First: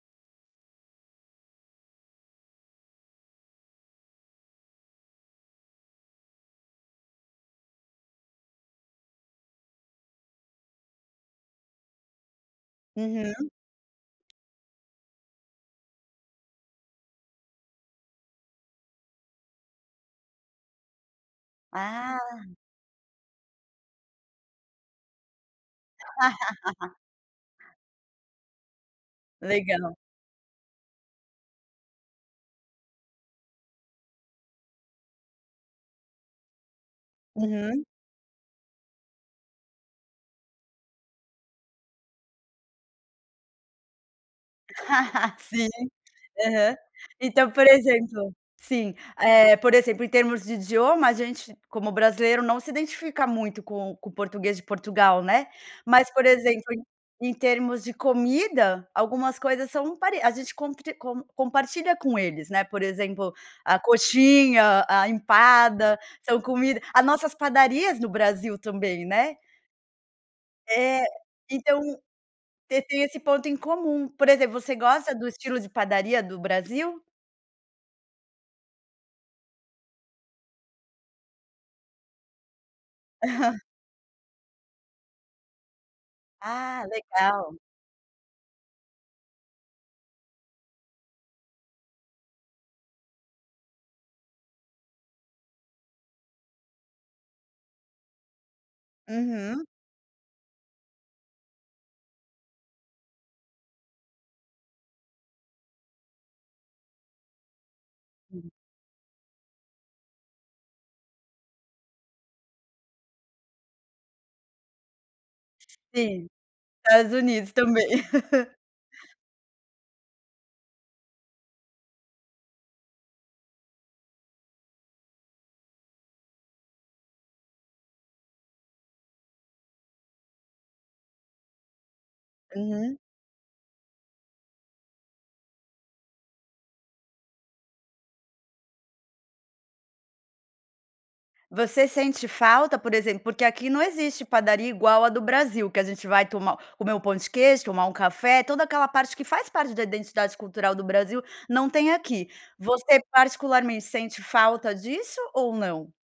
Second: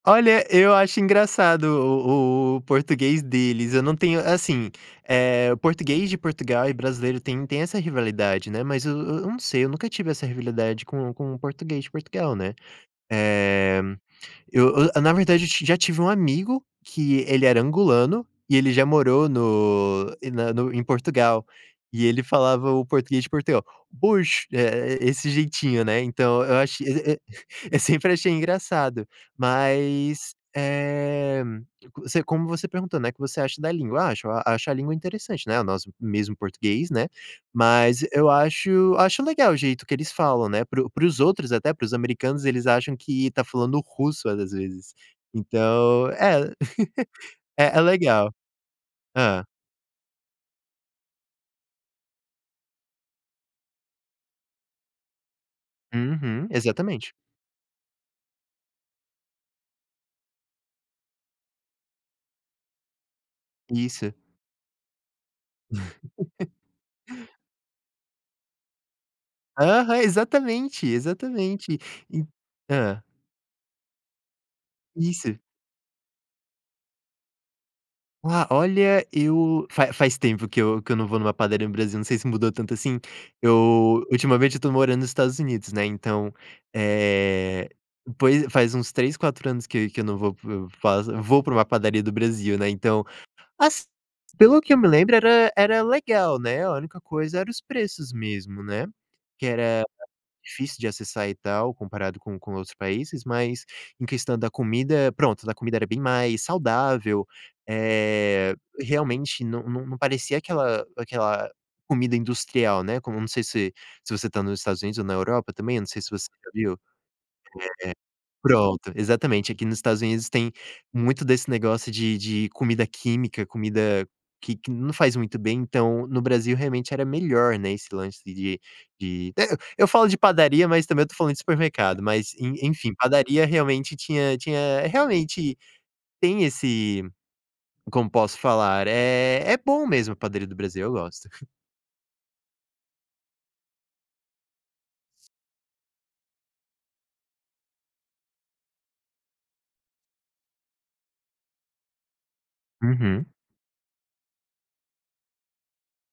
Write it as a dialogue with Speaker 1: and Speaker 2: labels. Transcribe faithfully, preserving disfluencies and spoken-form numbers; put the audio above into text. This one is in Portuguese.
Speaker 1: Olha, eu acho engraçado o o português deles, eu não tenho assim, eh, português de Portugal e brasileiro têm têm essa rivalidade, né, mas eu eu não sei, eu nunca tive essa rivilidade com com o português de Portugal né.
Speaker 2: Aham.
Speaker 1: Eh, eu eu na verdade eu ti já tive um amigo que ele era angolano e ele já morou no em na no em Portugal e ele
Speaker 2: Ah.
Speaker 1: falava o português de Portugal: "Pois", eh eh, esse jeitinho, né, então, eu acho, eh, eh, eu sempre achei engraçado,
Speaker 2: Legal.
Speaker 1: mas, eh, co você como você perguntou, né: "O que você acha da língua". Ah, acho acho a língua interessante, né, o nosso mesmo português né,
Speaker 2: Aham.
Speaker 1: mas eu acho acho legal o jeito que eles falam, né, para o para os outros até, para os americanos, eles acham que está falando russo várias vezes,
Speaker 2: Sim,
Speaker 1: então
Speaker 2: aham. Então, por
Speaker 1: é é legal.
Speaker 2: exemplo sim,
Speaker 1: Hã?
Speaker 2: eh, por exemplo, em termos de idioma, a gente, como brasileiro, não se identifica muito com o com o português de Portugal, né. Mas, por
Speaker 1: Uhum,
Speaker 2: exemplo, em
Speaker 1: exatamente.
Speaker 2: em termos de comida, algumas coisas são pare a gente compre com compartilha com eles, né. Por exemplo, a
Speaker 1: Isso.
Speaker 2: coxinha, a empada, são comida a nossas padarias no Brasil também, né.
Speaker 1: Aham, exatamente,
Speaker 2: É.
Speaker 1: exatamente
Speaker 2: Então
Speaker 1: e
Speaker 2: te
Speaker 1: hã.
Speaker 2: tem esse ponto em comum. Por exemplo, você gosta do
Speaker 1: Isso.
Speaker 2: estilo de padaria do Brasil?
Speaker 1: Ah, olha, eu fa faz tempo que eu que eu não vou numa padaria no Brasil, não sei se mudou tanto assim, eu ultimamente eu estou morando nos Estados Unidos, né, então,
Speaker 2: Ah, legal.
Speaker 1: eh, poi faz uns três, quatro anos que que eu não vou para o faz vou para uma padaria do Brasil, né, então, assi pelo que eu me lembre era era legal, né, a única coisa era os preços mesmo, né, que
Speaker 2: Uhum.
Speaker 1: era difícil de acessar e tal comparado com com outros países, mas em questão da comida, pronto, da comida era bem mais saudável,
Speaker 2: Hum.
Speaker 1: eh, realmente não não não parecia aquela aquela comida industrial, né, como não sei se se você está nos Estados Unidos ou na Europa também, não sei se
Speaker 2: Sim,
Speaker 1: você já viu. Eh,
Speaker 2: Estados Unidos também.
Speaker 1: pronto, exatamente, aqui nos Estados Unidos tem muito desse negócio de de comida química, comida que que não faz muito bem, então no Brasil realmente era melhor, né, esse lance de de de eh, eu falo de padaria, mas também eu estou falando de supermercado, mas, en enfim,
Speaker 2: Uhum.
Speaker 1: padaria realmente tinha tinha realmente tem esse, como posso falar, eh, é bom mesmo padaria do Brasil, eu gosto.
Speaker 2: Você sente falta, por exemplo porque aqui não existe padaria igual a do Brasil, que a gente vai tomar comer um pão de queijo, tomar um café, toda aquela parte que faz parte da identidade cultural do Brasil, não tem aqui. Você,
Speaker 1: Uhum.
Speaker 2: particularmente, sente falta disso ou não?